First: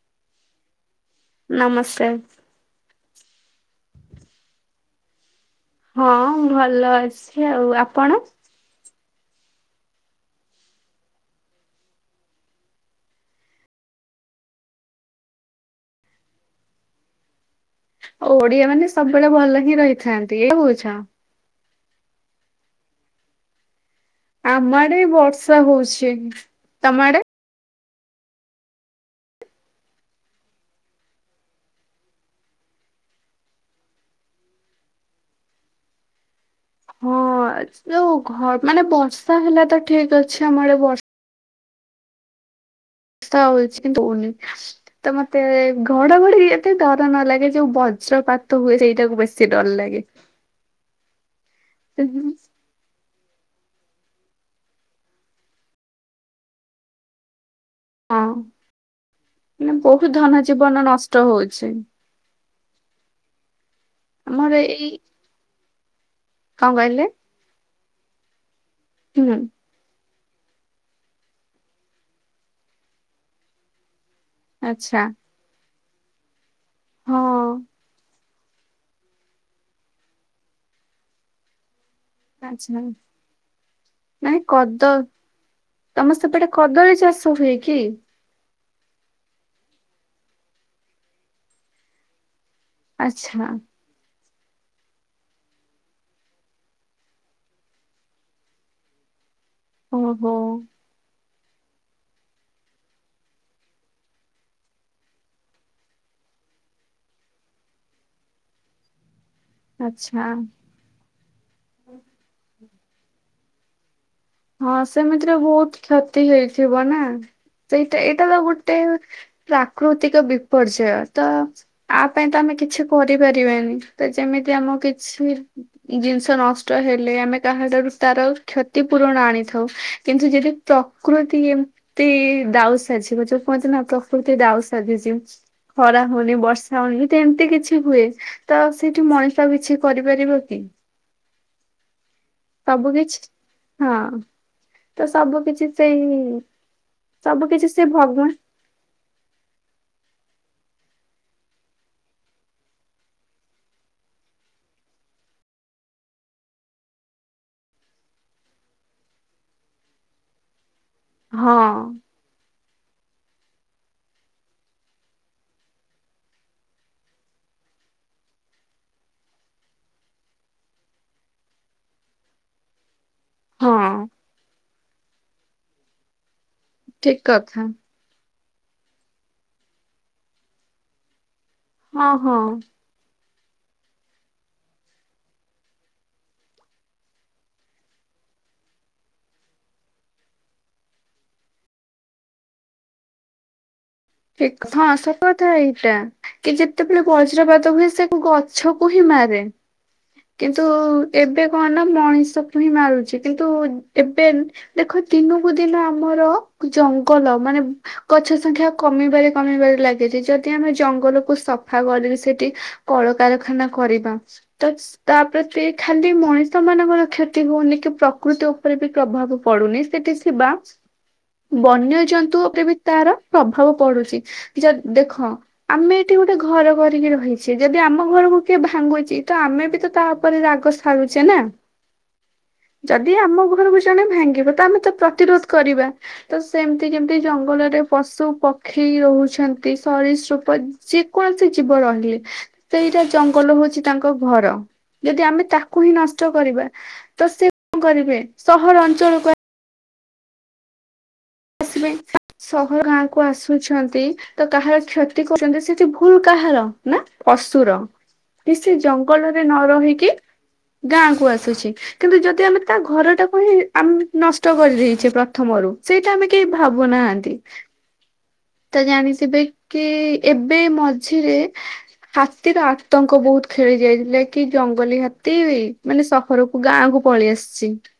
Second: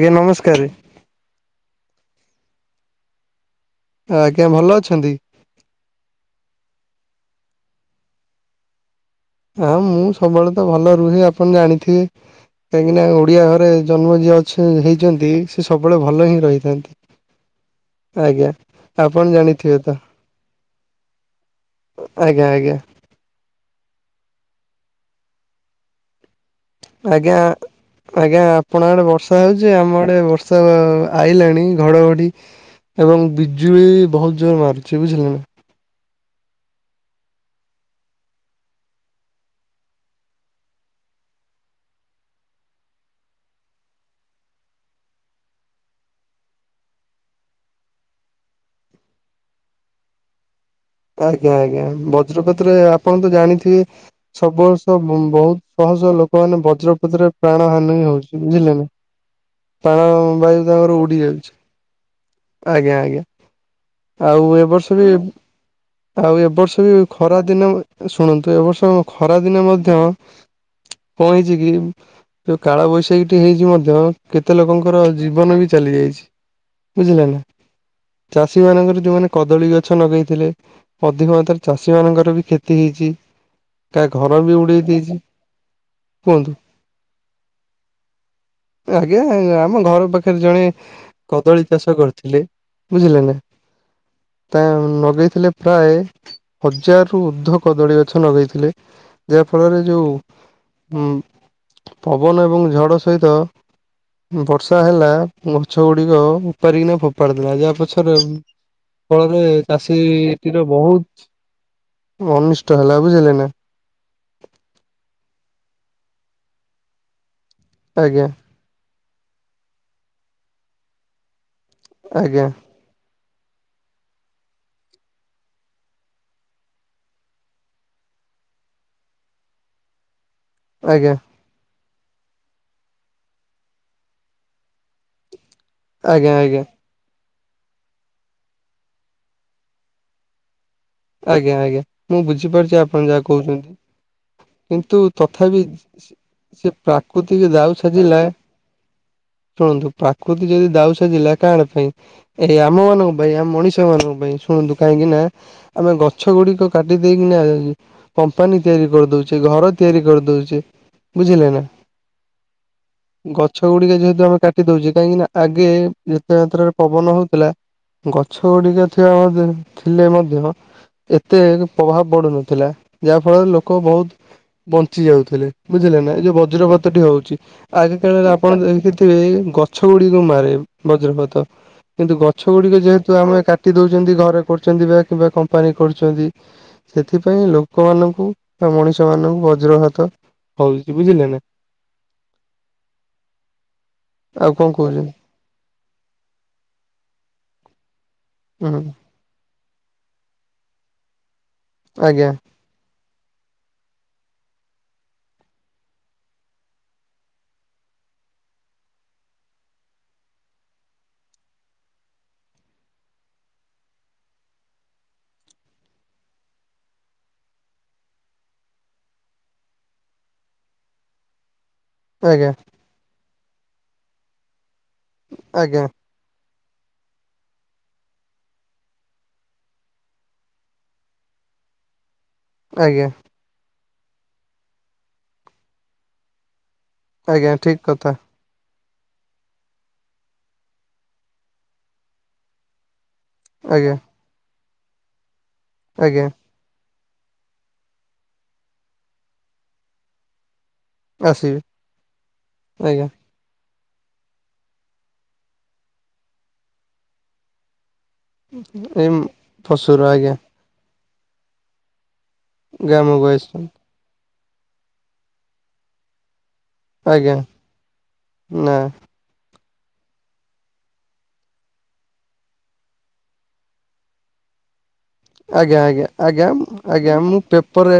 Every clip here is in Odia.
ଆଜ୍ଞା ନମସ୍କାରେ। ନମସ୍କାର। ଆଜ୍ଞା ଭଲ ଅଛନ୍ତି? ହଁ ଭଲ ଅଛି ଆଉ ଆପଣ? ହଁ ମୁଁ ସବୁବେଳେ ତ ଭଲ ରୁହେ ଆପଣ ଜାଣିଥିବେ? କାହିଁକି ନା ଓଡିଆ ଘରେ ଜନ୍ମ ଯିଏ ଅଛ ହେଇଛନ୍ତି ସେ ସବୁବେଳେ ଭଲ ହିଁ ରହିଥାନ୍ତି। ଆଜ୍ଞା ଓଡିଆ ମାନେ ଆପଣ ସବୁବେଳେ ଭଲ ଜାଣିଥିବେ ହିଁ ତ ରହିଥାନ୍ତି ଏଇଆ କହୁଛ। ଆଜ୍ଞା ଆଜ୍ଞା। ଆମ ଆଡେ ବର୍ଷା ହୋଉଛି। ଆଜ୍ଞା ଆଜ୍ଞା ଆପଣଙ୍କ ଆଡେ ବର୍ଷା ହୋଉଚି। ଆମ ଆଡେ ବର୍ଷା ଆ ଆଇଲାଣି ଘଡଘଡି ଏବଂ ବିଜୁଳି ବହୁତ୍ ଜୋରରେ ମାରୁଚି। ବୁଝିଲେ ନା? ହଁ ଯୋଉ ଘ ମାନେ ବର୍ଷା ହେଲା ତ ଠିକ୍ ଅଛି। ଆମ ଆଡେ ବ ତା ହୋଉଚି। କିନ୍ତୁ ଉନି। ତ ମତେ ଘଡଘଡି ଏତେ ଡର ନ ଲାଗେ। ଯୋଉ ବଜ୍ରପାତ ହୁଏ ସେଇଟାକୁ ବେଶୀ ସି ଡରଲାଗେ। ଆଜ୍ଞା ଆଜ୍ଞା ବଜ୍ରପ୍ରାତ ତରେ ଆପଣ ତ ଜାଣିଥିବେ ସବୁ ବର୍ଷ ବ ବହୁତ୍ ଶହ ଶହ ଲୋକମାନେ ବଜ୍ରପାତରେ ପ୍ରାଣ ହାନି ହଁ ହୋଉଚି ବୁଝିଲେ ନା। ମାନେ ବହୁତ ପ୍ରାଣ ଧନ ବାୟୁ ଜୀବନ ତାଙ୍କର ନଷ୍ଟ ଉଡି ଯାଉଚି। ହଉଛି। ଆଜ୍ଞା ଆଜ୍ଞା ଆମର ଆଉ ଏ ଏଇ ବର୍ଷ ବି ଆଉ ଏ କଣ ବର୍ଷ ବି କହିଲେ ଖରା ଦିନେ ଶୁଣନ୍ତୁ ଏବର୍ଷ ହୁଁ ଖରା ଦିନେ ମଧ୍ୟ କଣ ହେଇଚିକି ଯୋଉ କାଳ ବୈଶାଖୀଟି ହେଇଚି ମଧ୍ୟ କେତେ ଆଚ୍ଛା ଲୋକଙ୍କର ଜୀବନ ବି ଚାଲି ଯାଇଚି। ବୁଝିଲେ ନା। ହଁ ଚାଷୀ ମାନଙ୍କର ଯୋଉମାନେ କଦଳୀ ଗଛ ନଗେଇଥିଲେ ଅଧିକ ମାତ୍ରାରେ ଚାଷୀ ମାନଙ୍କର ବି କ୍ଷତି ଆଚ୍ଛା। ହେଇଚି। ନାଇଁ କଦ ତମ କୁହନ୍ତୁ। ସେପଟେ କଦଳୀ ଚାଷ ହୁଏ କି? ଆଜ୍ଞା ଆମ ଘର ପାଖରେ ଜଣେ କଦଳୀ ଚାଷ କରିଥିଲେ। ବୁଝିଲେ ନା ଆଚ୍ଛା ତା ନଗେଇଥିଲେ ପ୍ରାୟେ ହଜାରରୁୁ ଉର୍ଦ୍ଧ୍ୱ କଦଳୀ ଗଛ ନଗେଇଥିଲେ। ଯାହା ଫଳରେ ଯୋଉ ଓହୋ ଉଁ ପବନ ଏବଂ ଝଡ଼ ସହିତ ବର୍ଷା ହେଲା ଗଛ ଗୁଡିକ ଉପାାରିକିନା ଫୋପାଡ଼ିଥିଲା ଯାହା ପଛରେ ଫଳରେ ଆଚ୍ଛା। ଚାଷୀଟିର ବହୁତ୍ ଅନିଷ୍ଟ ହେଲା ବୁଝିଲେ ନା। ହଁ ସେମିତିରେ ବହୁତ୍ କ୍ଷତି ହେଇଥିବ ନା ସେଇଟା ଏଇଟା ଆଜ୍ଞା ତ ଗୋଟେ ପ୍ରାକୃତିକ ବିପର୍ଯ୍ୟୟ ତ ଆ ପାଇଁ ତ ଆଜ୍ଞା ଆମେ କିଛି କରିପାରିବାନି ତ ଯେମିତି ଆମକୁ କିଛି ଜିନିଷ ନଷ୍ଟ ହେଲେ ଆମେ କାହାଠାରୁ ତାର କ୍ଷତି ପୁରଣ ଆଣିଥାଉ। କିନ୍ତୁ ଯଦି ଆଜ୍ଞା ପ୍ରକୃତି ତି ଦାଉ ସାଝିବ। ଯୋଉକହନ୍ତି ନା ପ୍ରକୃତି ଦାଉ ସାଧିଚି। ଖରା ଆଜ୍ଞା ହୋଉନି ଆଜ୍ଞା ବର୍ଷା ହୋଉନି ତ ଏମତି କିଛି ହୁଏ ତ ସେଇଠି ମଣିଷ କିଛି କରିପାରିବ କି? ଆଜ୍ଞା ଆଜ୍ଞା ମୁଁ ବୁଝିପାରୁଚି ସବୁ ଆପଣ କିଛି ଯାହା କହୁଚନ୍ତି ହଁ କିନ୍ତୁ ତ ସବୁ ତଥାପି କିଛି ସେଇ ସେ ସବୁ ପ୍ରାକୃତିକ କିଛି ଦାଉ ସେ ସାଜିଲା ଭଗବାନ ଶୁଣନ୍ତୁ ପ୍ରାକୃତି ଯଦି ଦାଉ ସାଧିଲା କାହାର ପାଇଁ ଏଇ ଆମ ମାନଙ୍କ ପାଇଁ ଆମ ମଣିଷ ମାନଙ୍କ ପାଇଁ ଶୁଣନ୍ତୁ କାହିଁକି ନା ଆମେ ଗଛ ଗୁଡିକ କାଟି ଦେଇକିନା ଆ କମ୍ପାନୀ ତିଆରି କରିଦଉଛି ଘର ତିଆରି କରିଦଉଛି ବୁଝିଲେ ନା [inaudible] ହଁ ଗଛ ଗୁଡିକ ଯେହେତୁ ଆମେ କାଟି ଦଉଚେ କାହିଁକି ନା ଆଗେ ଯେତେ ମାତ୍ରାରେ ପବନ ହଉଥିଲା ଗଛ ଗୁଡିକ ଥିବା ମଧ୍ୟ ଥିଲେ ମଧ୍ୟ ଏତେଏକେ ପ୍ରଭାବ ପଡୁନଥିଲା ଯାହା ଫଳରେ ହଁ ଲୋକ ବହୁତ ବଞ୍ଚି ଯାଉଥିଲେ ବୁଝିଲେନା ଏ ଯୋଉ ବଜ୍ରପାତଟି ଠିକ ହୋଉଚି କଥା। ଆଗେ ସେତେବେଳେ ଆପଣ ଦେଖିଥିବେ ଗଛ ଗୁଡିକୁ ମାରେ ବଜ୍ରପାତ ହଁ କିନ୍ତୁ ହଁ ଗଛ ଗୁଡିକ ଯେହେତୁ ଆମେ କାଟି ଦୋଉଚନ୍ତି ଘରେ କରୁଛନ୍ତି ବା କିମ୍ବା କମ୍ପାନୀ କରୁଛନ୍ତି ସେଥିପାଇଁ ଲୋକମାନଙ୍କୁ ବା ମଣିଷ ମାନଙ୍କୁ ବଜ୍ର ଘାତ ହଉ ଦିଦି ବୁଝିଲେ ନା। ଆଉ ଠିକ୍ କଣ ହଁ କହୁଛନ୍ତି ସେ କଥା ଏଇଟା କି ଯେତେବେଳେ ବଜ୍ରପାତ ହୁଏ ସେ ଗ ହୁଁ ଛକୁ ହିଁ ମାରେ। କିନ୍ତୁ ଏବେ କଂ ନା ଆଜ୍ଞା ମଣିଷକୁ ହିଁ ମାରୁଛି କିନ୍ତୁ ଏବେ ଦେଖ ଦିନକୁ ଦିନ ଆମର ଜଙ୍ଗଲ ମାନେ ଗଛ ସଂଖ୍ୟା କମିବାରେ କମିବାରେ ଲାଗିଛି ଯଦି ଆମେ ଜଙ୍ଗଲକୁୁ ସଫା କରିକି ସେଠି କଳକାରଖାନା କରିବା ତ ସ୍ ତାପ୍ରେ ସେ ଖାଲି ମଣିଷ ମାନଙ୍କର କ୍ଷତି ହଉନି କି ପ୍ରକୃତି ଉପରେ ବି ପ୍ରଭାବ ପଡୁନି ସେଠି ସ୍ ଥିବା ବନ୍ୟ ଜନ୍ତୁ ଆଜ୍ଞା ଉପରେ ବି ତାର ପ୍ରଭାବ ପଡୁଛି ଜଦ୍ ଦେଖ ଆଜ୍ଞା ଆମେ ଏଠି ଗୋଟେ ଘର କରିକି ରହିଛି ଯଦି ଆମ ଘରକୁ କିଏ ଭାଙ୍ଗୁଛି ତ ଆମେ ବି ତ ତା ଉପରେ ରାଗ ସାରୁଛେ ନା ଆଜ୍ଞା ଯଦି ଆମ ଘର କୁ ଜଣେ ଭାଙ୍ଗିବ ତ ଆମେ ତ ପ୍ରତିରୋଧ କରିବା ତ ସେମ୍ତି ଯେମ୍ତି ଆଜ୍ଞା ଠିକ ଜଙ୍ଗଲରେ କଥା ପଶୁ ପ ଖେଇ ରହୁଛନ୍ତି ସରୀ ସ୍ରୂପ ଯେକୌଣସି ଜୀବ ରହିଲେ ସେଇଟା ଜଙ୍ଗଲ ହଉଛି ଆଜ୍ଞା ତାଙ୍କ ଘର ଯଦି ଆମେ ତାକୁ ହିଁ ଆଜ୍ଞା ନଷ୍ଟ କରିବା ତ ସେ କରିବେ ସହର ଅଞ୍ଚଳକୁ ଆସିବେ। ଆସିବେ ସହର ଆଜ୍ଞା ଗାଁକୁ ଆସୁ ଛନ୍ତି ତ କାହାର କ୍ଷତି କରୁଛନ୍ତି ସେଠି ଭୁଲ୍ କାହାର ନା ପଶୁର। କି ସେ ଏଇ ଜଙ୍ଗଲରେ ନ ଫସୁର ରହିକି ଆଜ୍ଞା ଗାଁ କୁ ଆସୁଛି କିନ୍ତୁ ଯଦି ଆମେ ତା ଘରଟା ଗ୍ରାମକୁ କୁ ହିଁ ଆସିଛନ୍ତି ଆମ୍ ନଷ୍ଟ କରିଦେଇଛେ ପ୍ରଥମରୁ ସେଇଟା ଆମେ କେହି ଭାବୁନାହାନ୍ତି ଆଜ୍ଞା ନା ତ ଜାଣି ଥିବେ କି ଏବେ ମଝିରେ ହାତୀର ଆତଙ୍କ ବୋହୁତ୍ ଖେଳି ଯାଇଥିଲେ କି ଜଙ୍ଗଲୀ ହା ଆଜ୍ଞା ଆଜ୍ଞା ଆଜ୍ଞା ଆଜ୍ଞା ମୁଁ ଆସିଛି ପେପର୍ରେ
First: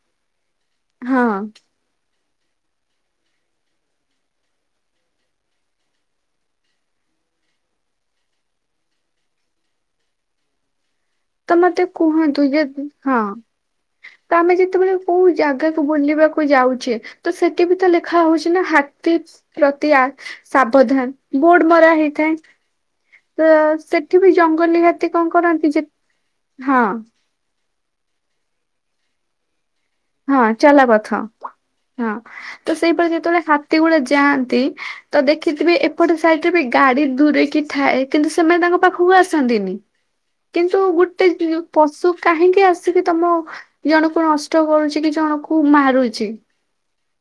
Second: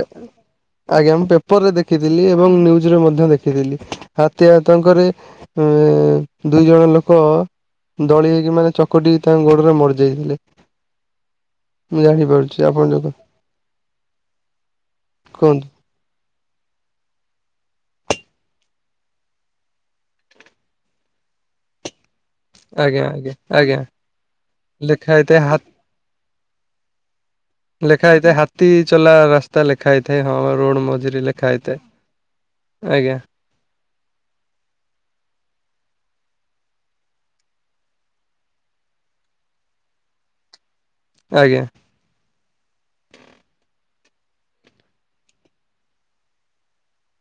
ଆଜ୍ଞା ମୁଁ ହଁ ପେପର୍ରେ ଦେଖ୍ ଖିଥିଲି ଏବଂ ନ୍ୱୁଜରେ ମଧ୍ୟ ଦେଖିଥିଲି ହାତୀ ଆତଙ୍କରେ ଉଁ ଦୁଇ ଜଣ ଲୋକ ଦଳି ହେଇକି ମାନେ ଚକଟି ତାଙ୍କ ଗୋଡରେ ମରିଯାଇଥିଲେ। ତ ମତେ ମୁଁ କୁହନ୍ତୁ ଜାଣିପାରୁଛି ଯେ ଆପଣ ଯୋଉ ହଁ ତ ଆମେ ଯେତେବେଳେ କୋଉ କୁହନ୍ତୁ। ଜାଗା ବୁଲିବାକୁ ଯାଉଛେ ତ ସେଠି ବି ତ ଲେଖା ହଉଛି ନା ହାତୀ ପ୍ରତି ଆ ସାବଧାନ୍ ବୋଡ୍ ମରା ହେଇଥାଏ। ଆଜ୍ଞା ଆଜ୍ଞା ତ ଆଜ୍ଞା ସେଠି ବି ଜଙ୍ଗଲୀ ହାତୀ ଲେଖା କଣ ହେଇଥାଏ ହା କରନ୍ତି ଯେ ହଁ ଲେଖା ହେଇଥାଏ ହାତୀ ଚଲା ରାସ୍ ତା ଲେଖା ହେଇଥାଏ। ହଁ ରୋଡ ଚାଲା ପଥ ମଝିରେ ଲେଖା ହେଇଥାଏ ହଁ ତ ସେଇପଟେ ଆଜ୍ଞା ଯେତେବେଳେ ହାତୀ ଗୁଡେ ଯାଆନ୍ତି। ତ ଦେଖିଥିବି ଏପଟେ ସାଇଟ୍ରେ ବି ଗାଡି ଦୂରେଇକି ଥାଏ କିନ୍ତୁ ସେମାନେ ତାଙ୍କ ପାଖକୁ ଆସନ୍ତିନି। କିନ୍ତୁ ଗୋଟେ ଆଜ୍ଞା ପଶୁ କାହିଁକି ଆସିକି ତମ ଜଣକୁ ନଷ୍ଟ କରୁଛି। କି ଜଣ କୁ ମାରୁଛି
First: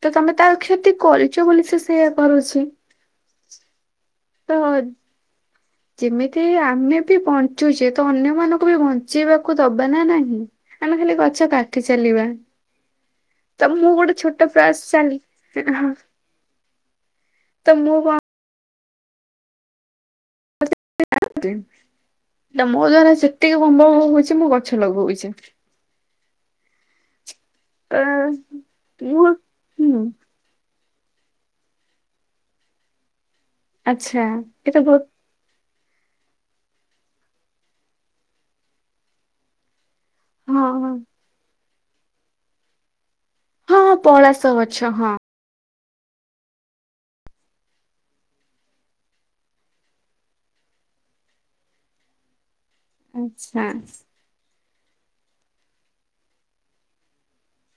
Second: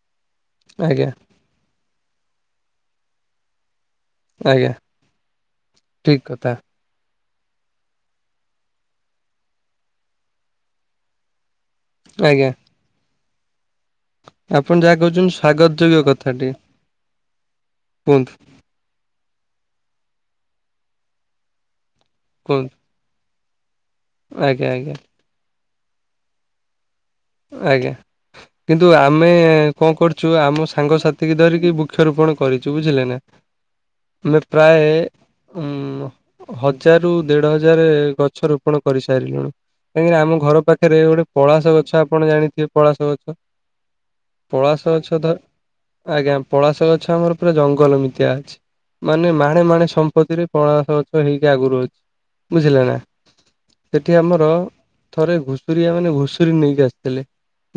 ତ ତମେ ତାର କ୍ଷତି ଆଜ୍ଞା କରି ଚ ବୋଲି ସେ ସେୟା କରୁଛି। ତ ଆଜ୍ଞା ହ ଠିକ ଯେମିତି କଥା ଆମେ ବି ବଞ୍ଚୁଛେ ତ ଅନ୍ୟମାନଙ୍କୁ ବି ବଞ୍ଚେଇବାକୁ ଦବା ନା ନାହିଁ। ଆମେ ଖାଲି ଗଛ କାଟି ଚାଲିବା ଆଜ୍ଞା ତ ମୁଁ ଗୋଟେ ଛୋଟ ଆପଣ ପ୍ରାୟସ୍ ଯାହା କହୁଛନ୍ତି ସ୍ଵାଗତ ଯୋଗ୍ୟ ଚାଲି କଥାଟି ତ ମୁଁ କଂ କୁହନ୍ତୁ ତ କୁହନ୍ତୁ ମୋ ଦ୍ଵାରା ସେତିକି ହୋମ୍ବ ହଉଛି ମୁଁ ଆଜ୍ଞା ଗଛ ଆଜ୍ଞା ଲଗଉଛି। ଆଜ୍ଞା ତ କିନ୍ତୁ ମୁଁ ଆମେ କଣ ହୁଁ କରୁଛୁ ନ୍ତୁ ଆମ ସାଙ୍ଗସାଥି କି ଧରିକି ବୃକ୍ଷରୋପଣ କରିଛୁ ବୁଝିଲେ ନା। ଆଚ୍ଛା ନେ ଏଇଟା ପ୍ରାୟେ ବହୁତ ଉଁ ହଜାରୁ ଦେଢ ହଜାରେ ଗଛ ରୋପଣ କରିସାରିଲୁଣି। କାହିଁକିନା ଆମ ଘର ହଁ ହଁ ପାଖେରେ ଗୋଟେ ପଳାସ ଗଛ ଆପଣ ଜାଣିଥିବେ ପଳାସ ଗଛ? ହଁ ହଁ ପଳାସ ପଳାଶ ହଁ ଗଛ ତ ଆଜ୍ଞା ପଳାସ ଗଛ ଆମର ପୁରା ଜଙ୍ଗଲ ମିତିଆ ଅଛି। ମାନେ ମାଣେ ମାଣେ ସମ୍ପତ୍ତିରେ ପଳାସ ଗଛ ହେଇକି ଆଗୁରୁ ଅଛି ବୁଝିଲେ ନା ଆଚ୍ଛା ଏଠି ଆମର ଥରେ ଘୁଷୁରିଆ ମାନେ ଘୁଷୁରୀ ନେଇକି ଆସିଥିଲେ।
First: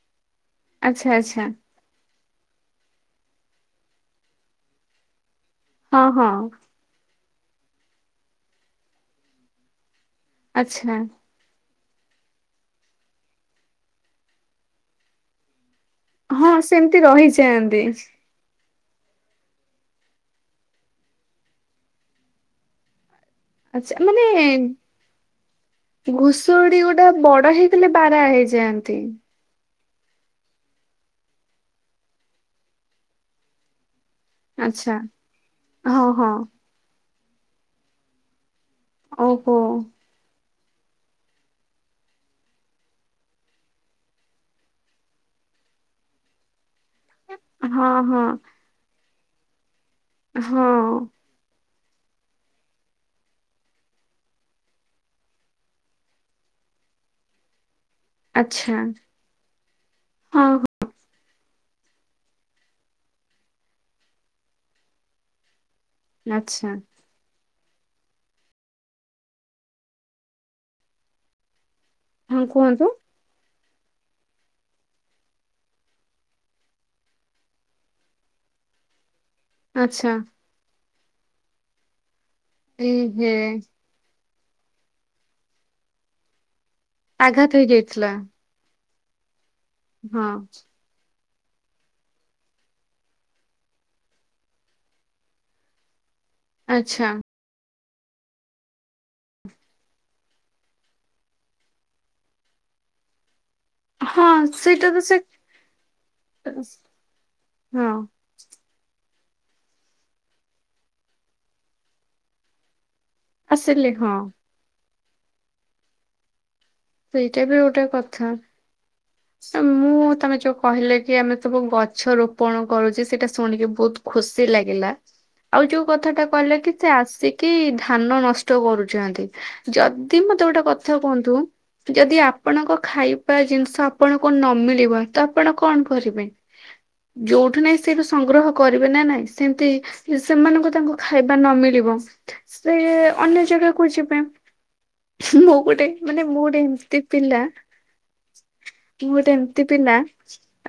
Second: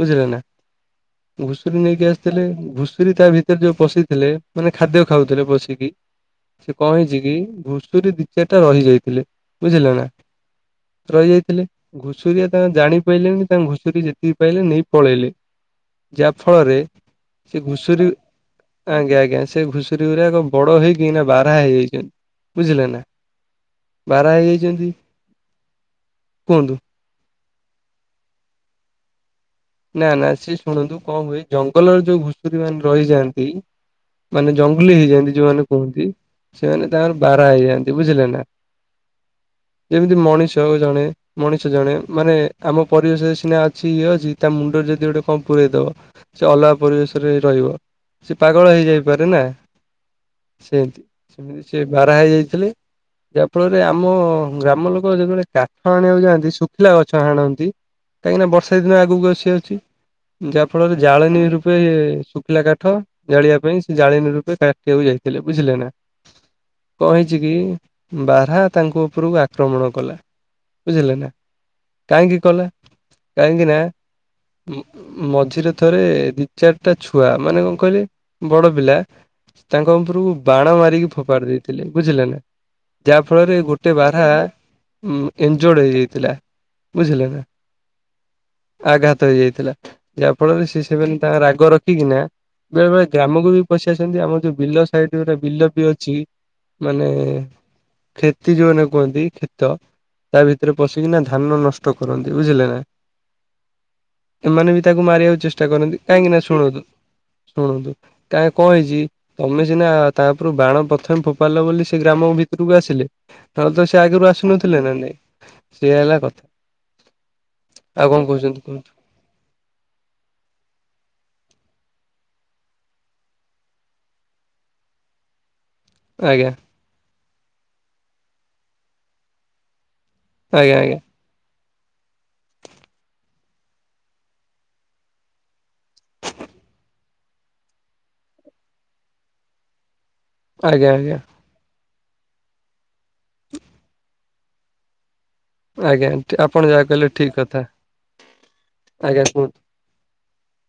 ବୁଝିଲେନା ଆଚ୍ଛା ଆଚ୍ଛା ଘୁଷ୍ ରୀ ନେଇକି ଆସିଥିଲେ ଘୁଷୁରୀ ତା ଭିତରେ ଯୋଉ ପଶିଥିଲେ ମାନେ ଖାଦ୍ୟ ଖାଉଥିଲେ ପଶିକି କି ହଁ ହଁ ସେ କଣ ହେଇଛି କି ଘୁଷୁରୀ ଦି ଚାରିଟା ରହି ଯାଇଥିଲେ ବୁଝିଲେ ନା ଆଛା। ପାଇ ଯାଇଥିଲେ ଘୁଷୁରିଆ ତାଙ୍କ ଜାଣି ପାଇଲେନି ତାଙ୍କ ଘୁଷୁରୀ ଯେତିକି ପାଇଲେ ନେଇ ପଳେଇଲେ। ଯା ହଁ ଫଳରେ ସେମିତି ସେ ରହିଯାଆନ୍ତି। ଘୁଷୁରୀ ଆଜ୍ଞା ଆଜ୍ଞା ସେ ଘୁଷୁରୀ ଗୁରାକ ବଡ ହେଇକି ଏଇନା ବାରା ହେଇଯାଇଛନ୍ତି ବୁଝିଲେ ନା ଆଛା ବାରା ମାନେ ହେଇଯାଇଛନ୍ତି କୁହନ୍ତୁ ଘୁଷଡି ଗୋ କ ବଡ ହେଇଲେ ବାରା ହେଇଯାଆନ୍ତି। ନା ନା ସିଏ ଶୁଣନ୍ତୁ କଣ ହୁଏ ଜଙ୍ଗଲରେ ଯୋଉ ଘୁଷୁରୀ ମାନେ ରହିଯାଆନ୍ତି ମାନେ ଜଙ୍ଗ୍ ଲୀ ଆଚ୍ଛା ହେଇଯାନ୍ତି ଯୋଉମାନେ ହଁ କୁହନ୍ତି ହଁ ସେମାନେ ତାଙ୍କର ବାରା ହେଇଯାଆନ୍ତି ବୁଝିଲେ ନା ଓହୋ ଯେମିତି ମଣିଷ ଜଣେ ମଣିଷ ଜଣେ ମାନେ ଆମ ପରିବେଶରେ ସିନା ଅଛି ଇଏ ଅଛି ତା ମୁଣ୍ଡରେ ଯଦି ଗୋଟେ କଣ ପୁରେଇ ଦବ ସେ ଅଲଗା ପରିବେଶରେ ରହିବ ହଁ ହଁ ସେ ପାଗଳ ହେଇଯାଇ ପାରେନା ହଁ ସେ ସେ ବାରା ହେଇ ଯାଇଥିଲେ ଯା ଫଳରେ ଆମ ଗ୍ରାମ ଲୋକ ଯେତେବେଳେ କାଠ ଆଣିବାକୁ ଯାଆନ୍ତି ଶୁଖିଲା ଗଛ ହାଣନ୍ତି କାହିଁକିନା ଆଚ୍ଛା ବର୍ଷା ଦିନ ଆଗକୁ ଅସିିଅଛି ହଁ ଯା ହଁ ଫଳରେ ଜାଳେଣୀ ରୂପେ ଶୁଖିଲା କାଠ ଜାଳିବା ପାଇଁ ସେ ଜାଳେନୀ ରୂପେ କାଟିଆକୁ ଯାଇଥିଲେ ବୁଝିଲେ ନା ଆଚ୍ଛା। କହିଛି କି ବାର୍ ହା ତାଙ୍କ ଉପରକୁ ଆକ୍ରମଣ କଲା ବୁଝିଲେ ନା କାହିଁକି ହଁ କଲେ କୁହନ୍ତୁ କାହିଁକି ନା ଉଁ ମଝିରେ ଥରେ ଦି ଚାରିଟା ଛୁଆ ମାନେ କଣ କହିଲେ ବଡ ପିଲା ତାଙ୍କ ଆଚ୍ଛା ଉପରକୁ ବାଣ ମାରିକି ଫୋପାଡ଼ି ଦେଇଥିଲେ ବୁଝିଲେ ନା ଏ ଯା ହେ ଫଳରେ ଗୋ ଟେ ବାର୍ ହା ଉଁ ଏନଜୋଡ୍ ହେଇଯାଇଥିଲା। ଆଘାତ୍ ହେଇଯାଇଥିଲା। ଆଘାତ୍ ହେଇଯାଇଥିଲା ହଁ ଯା ଫଳରେ ସିଏ ସିଭିନ୍ ତା ରାଗ ରଖିକିନା ବେଳେ ବେଳେ ଗ୍ରାମକୁ ବି ପଶି ଆସନ୍ତି ଆମର ଯୋଉ ବିଲ ସାଇଡ୍ ଗୋଟେ ବିଲ ବି ଅଛି ଆଚ୍ଛା ମାନେ କ୍ଷତି ଯୋଉମାନେ କୁହନ୍ତି କ୍ଷେତ ତା ଭିତରେ ପଶିକିନା ଧାନ ନଷ୍ଟ କରନ୍ତି ବୁଝିଲେ ନା ହଁ ଏମାନେ ବି ସେଇଟା ତ ତାକୁ ସେ ମାରିଆକୁ ଚେଷ୍ଟା କରନ୍ତି କାହିଁକି ନା ଶୁଣନ୍ତୁ ଶୁଣନ୍ତୁ ହଁ କା କଣ ହେଇଛି ତମେ ସିନା ତା ଉପରୁ ବାଣ ପ୍ରଥମେ ଫୋପାଡିଲ ବୋଲି ସେ ଗ୍ରାମ ଭିତରକୁ ଆସିଲେ। ନହେଲେ ତ ଆସିଲେ ସେ ହଁ ଆଗରୁ ଆସୁନଥିଲେ ନା ନାଇଁ ସେଇଆ ହେଲା କଥା। ସେଇଟା ବି ଗୋଟେ ଆଉ କଣ କଥା। କହୁଛନ୍ତି କୁହନ୍ତୁ ମୁଁ ତମେ ଯୋଉ କହିଲେ କି ଆମେ ସବୁ ଗଛ ରୋପଣ କରୁଚୁ ସେଇଟା ଶୁଣିକି ବହୁତ୍ ଖୁସି ଲାଗିଲା। ଆଉ ଯୋଉ କଥା ଟା ଆଜ୍ଞା କହିଲେ କି ସେ ଆସିକି ଧାନ ନଷ୍ଟ କରୁଚନ୍ତି। ଯଦି ମତେ ଗୋଟେ ଆଜ୍ଞା କଥା ଆଜ୍ଞା କୁହନ୍ତୁ ଯଦି ଆପଣଙ୍କ ଖାଇବା ଜିନିଷ ଆପଣଙ୍କୁ ନମିଳିବ ତ ଆପଣ କଣ କରିବେ? ଯୋଉଠୁ ନାଇଁ ସେଇଠୁ ସଂଗ୍ରହ କରିବେ ନା ନାଇଁ। ସେମିତି ଯଦି ସେମାନଙ୍କୁ ଆଜ୍ଞା ତାଙ୍କୁ ଖାଇବା ନ ମିଳିବ। ସେ ଅନ୍ୟ ଜାଗାକୁ ଯିବେ। ମୁବ୍ ଗୋଟେ ଆଜ୍ଞା ମାନେ ମୁଁ ଆଜ୍ଞା ଆପଣ ଗୋଟେ ଯାହା ଏମିତି କହିଲେ ଠିକ ପିଲା କଥା ମୁଁ ଆଜ୍ଞା ଗୋଟେ କୁହନ୍ତୁ ଏମିତି ପିଲା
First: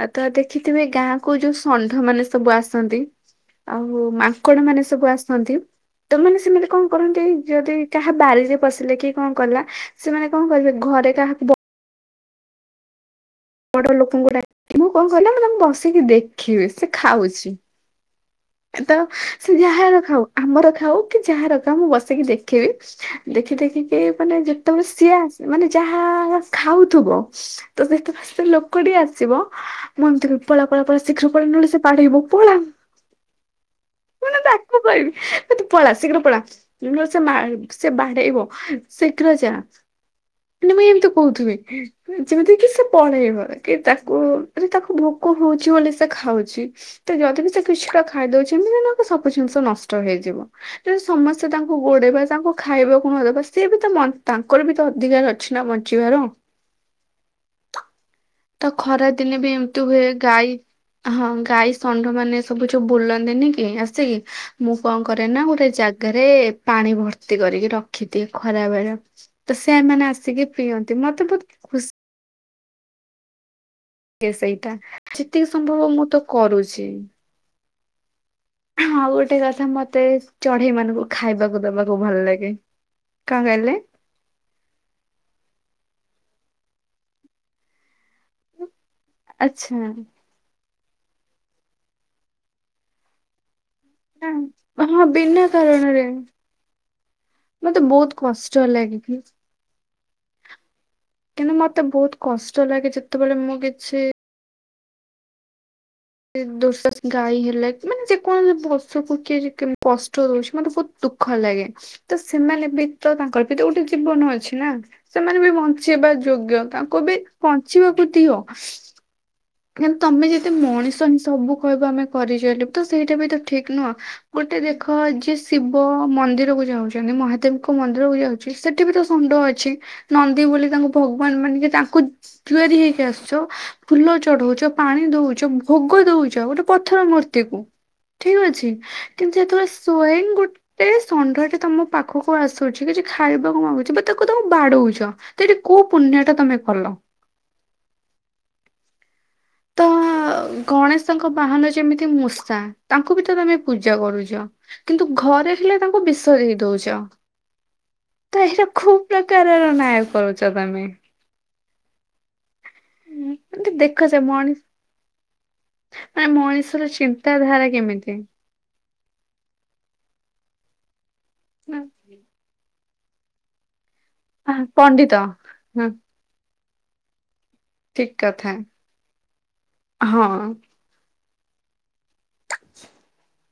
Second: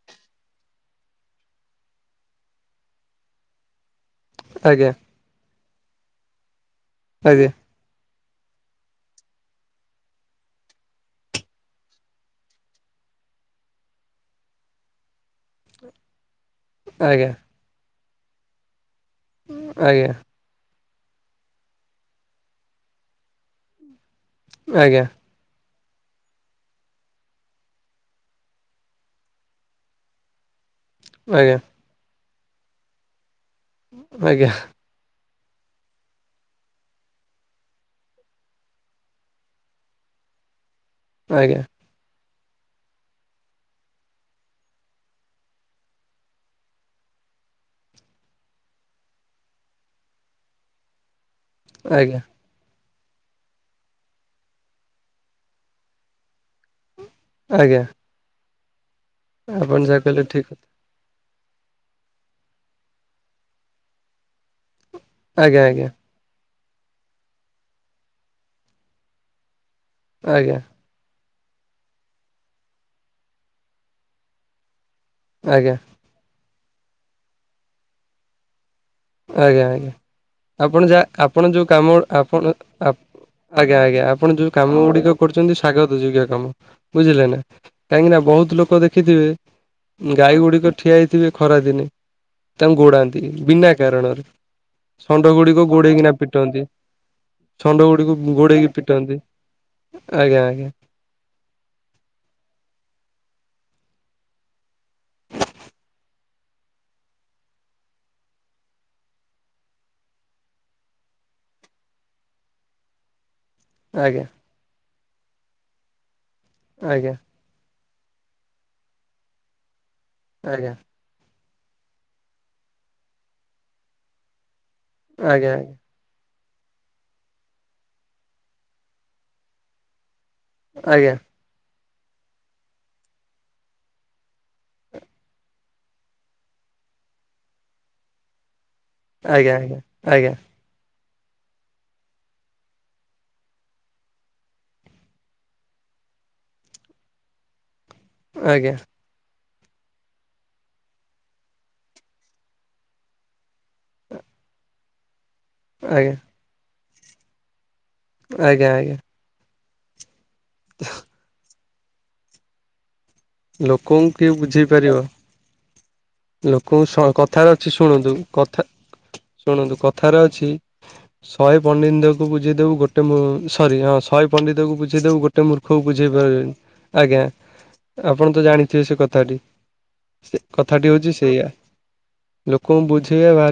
ଆଉ ତ ଦେଖିଥିବେ ଗାଁକୁ ଯୋଉ ଷଣ୍ଢ ମାନେ ସବୁ ଆସନ୍ତି। ଆଉ ମାଙ୍କଡ ମାନେ ଆଜ୍ଞା ସବୁ ଆସନ୍ତି ତ ମାନେ ସେମାନେ କଁ କରନ୍ତି ଆଜ୍ଞା ଯଦି କାହା ବାରିରେ ପଶିଲେ କି କଣ କଲା ସେମାନେ କଣ କରିବେ ଘରେ କାହାକୁ ବଡ ଲୋକଙ୍କୁ ଡାକିବ। ମୁଁ କଣ କଇଲ ମୁଁ ତାଙ୍କୁ ବସିକି ଦେଖିବି ସେ ଆଜ୍ଞା ଆଜ୍ଞା ଖାଉଚି। ତ ସେ ଯାହା ର ଆଜ୍ଞା ଆଜ୍ଞା ଖାଉ। ଆମର ଖାଉ କି ଯାହାର ଖାଉ ମୁଁ ବସିକି ଦେଖିବି ଦେଖି ଦେଖି ଦେଖି ମାନେ ଯେତେବେଳେ ଆଜ୍ଞା ସିଏ ଆସେ ମାନେ ଯାହା ର ଖାଉଥିବ। ତ ସେତେବେଳେ ସେ ଲୋକ ଟି ଆସିବ ମୁଁ ଏମିତି କ ପଳା ପଳା ପଳା। ଶୀଘ୍ର ପଳା ଆଜ୍ଞା ଆଜ୍ଞା ନ ଏଲେ ସେ ବାଢେଇବ ପଳା। ମୁଁ ନା ଆଜ୍ଞା ତାକୁ କହିବି। ତୁ ପଳା ଶୀଘ୍ର ପଳା ସେ ମା ସିଏ ବାଡେଇବ ଶୀଘ୍ର ଯାଆ। ନା ମୁଁ ଏମିତି କହୁଥିବି। ଯେମିତି କି ସେ ପଳେଇବ କି ତାକୁ ତାକୁ ଭୋକ ହଉଚି ବୋଲି ସେ ଖାଉଚି। ତ ଯଦି ବି ସେ କିଛିଟା ଖାଇଦଉଚନ୍ତି ଏମି ସବୁ ଜିନିଷ ନଷ୍ଟ ହେଇଯିବ। ଯଦି ସମସ୍ତେ ତାଙ୍କୁ ଗୋଡେଇବା ତାଙ୍କୁ ଖାଇବାକୁ ନଦେବା ସିଏ ବି ମତ ତାଙ୍କର ବି ତ ଅଧିକାର ଅଛି ନା ବଞ୍ଚିବାର। ଆଜ୍ଞା। ତ ଖରା ଦିନେ ବି ଏମିତି ହୁଏ କହିଲେ ଠିକ ଗାଈ ହଁ ଗାଈ ଷଣ୍ଢ ମାନେ ସବୁୁ ଯୋଉ ବୁଲନ୍ତିନି କି ଆସିକି ମୁଁ କଣ କରେ ନା କଥା ଆଜ୍ଞା ଗୋଟେ ଜାଗ୍ ଆଜ୍ଞା ଜାଗାରେ ପାଣି ଭର୍ତ୍ତି କରିକି ରଖିଦିଏ ଖରା ବେଳେ ତ ସେମାନେ ଆସିକି ଆଜ୍ଞା ପିଅନ୍ତି। ତ ମତେ ପୁରା ଖୁସି ଲାଗେ ସେଇଟା ଯେତିକି ଆଜ୍ଞା ସମ୍ଭବ ମୁଁ ତ କରୁଚି। ଗୋଟେ କଥା ଆଜ୍ଞା ଆଜ୍ଞା। ମତେ ଚଢେଇ ଆପଣ ମାନଙ୍କୁ ଯାହା ଆପଣ ଖାଇବାକୁ ଯୋଉ ଦବାକୁ କାମ ଭଲ ଲାଗେ। ଆପଣ ଆପ୍ କଣ କହିଲେ? ଆଜ୍ଞା ଆଜ୍ଞା। ଆପଣ ଦୁଉ କାମ ଗୁଡିକ କରୁଚନ୍ତି ସ୍ଵାଗତ ଯୋଗ୍ୟ କାମ ବୁଝିଲେ ନା, କାହିଁକି ନା ବହୁତ୍ ଲୋକ ଦେଖ୍ ଦେଖିଥିବେ ଆଚ୍ଛା ଗାଈ ଗୁଡିକ ଠିଆ ହେଇଥିବେ ଖରା ଦିନେ ତାଙ୍କୁ ଗୋଡାନ୍ତି। ବିନାକ୍ କାରଣ ରେ ନା ହଁ ଷଣ୍ଡ ବିନା ଗୁଡିକ କାରଣରେ ଗୋଡେଇକିନା ପିଟନ୍ତି। ମତେ ସଣ୍ଡ ବହୁତ ଗୁଡିକୁ କଷ୍ଟ ଗୋଡେଇକି ଲାଗେ। ପିଟନ୍ତି ଆଜ୍ଞା ଆଜ୍ଞା। କିନ୍ତୁ ମତେ ବହୁତ୍ କଷ୍ଟ ଲାଗେ ଯେତେବେଳେ ମୁଁ କିଛି ସେ ଦୋସର୍ ଗାଈ ହେଲେ ମାନେ ଯେକୌଣସି ପଶୁକୁ କି କେମ୍ କଷ୍ଟ ଦଉଚି ମତେ ବହୁତ୍ ଦୁଃଖ ଲାଗେ ତ ସେମାନେ ବି ତ ତାଙ୍କର ବି ତ ଗୋଟେ ଆଜ୍ଞା ଜୀବନ ଅଛି ନା ସେମାନେ ବି ବଞ୍ଚିଇବା ଯୋଗ୍ୟ ତାଙ୍କୁ ଆଜ୍ଞା ବି ବଞ୍ଚିବାକୁ ଦିଅ। କିନ୍ତୁ ତମେ ଯଦି ଆଜ୍ଞା ମଣିଷ ହିଁ ସବୁ କହିବ ଆମେ କରିଚାଲିବୁ ତ ସେଇଟା ବି ତ ଠିକ୍ ନୁହଁ। ଗୋଟେ ଦେଖ ଯିଏ ଆଜ୍ଞା ଶିବ ମନ୍ଦିର କୁ ଯାଉଚନ୍ତି ମହାଦେବଙ୍କ ମନ୍ଦିର କୁ ଯାଉଚି ସେଠି ବି ତ ଷଣ୍ଡ ଅଛି। ନନ୍ଦୀ ବୋଲି ତାଙ୍କୁ ଆଜ୍ଞା ଆଜ୍ଞା ଆଜ୍ଞା। ଭଗବାନ ମାନେ କି ତାଙ୍କୁ ତିଆରି ହେଇକି ଆସୁଚ ଫୁଲ ଚଢଉଚ ପାଣି ଦଉଚ ଭୋଗ ଦଉଚ ଗୋଟେ ପଥର ମୂର୍ତ୍ତିକୁ ଠିକ୍ ଅଛି। କିନ୍ତୁ ସେତବେଳେ ଆଜ୍ଞା ସ୍ଵୟଂ ଆଜ୍ଞା ଗୋ ଏ ଷଣ୍ଢଟି ତମ ପାଖକୁ ଆସୁଚି କିଛି ଖାଇବାକୁ ମାଗୁଛି ବା ତାକୁ ତମ ବାଡଉଚ। ତ କୋଉଠି କୋଉ ପୁଣ୍ୟ ଟା ତମେ କଲ? ଆଜ୍ଞା। ତ ଗଣେଶଙ୍କ ବାହାନ ଯେମିତି ମୂଷା ତାଙ୍କୁ ଭିତ ତମେ ପୂଜା କରୁଚ। କିନ୍ତୁ ଘରେ ଦେଖିଲେ ତାଙ୍କୁ ବିଷ ଦେଇ ଦଉଚ ତ ଏଇଟା ଆଜ୍ଞା ଆଜ୍ଞା ଖୁବ୍ ପ୍ରକାରର ନାୟ କରୁଛ। ଛ ତମେ। ମାନେ ଦେଖ ଲୋକଙ୍କୁ ସେ କିଏ ମଣିଷ ବୁଝେଇପାରିବ। ମାନେ ମଣିଷର ଲୋକଙ୍କୁ କଥାର ଚିନ୍ତାଧାରା ଅଛି ଶୁଣନ୍ତୁ କେମିତି? କଥା ଶୁଣନ୍ତୁ କଥାରେ ଅଛି ଶହେ ପଣ୍ଡିତଙ୍କୁ ପୂଝେଇ ଦବୁ ଗୋଟେ ଗୋଟେ ସରି ହଁ ଶହେ ପଣ୍ଡିତକୁ ପଣ୍ଡିତ ବୁଝେଇଦବୁ ଗୋଟେ ମୂର୍ଖକୁ ହଁ ବୁଝେଇ ପାର ଆଜ୍ଞା। ଠିକ ଆପଣ ତ କଥା ଜାଣିଥିବେ ସେ କଥାଟି ସେ ହଁ। କ କଥା ଟି ହେଉଚି ସେୟା ଲୋକଙ୍କୁ ବୁଝେଇ ବା ଭା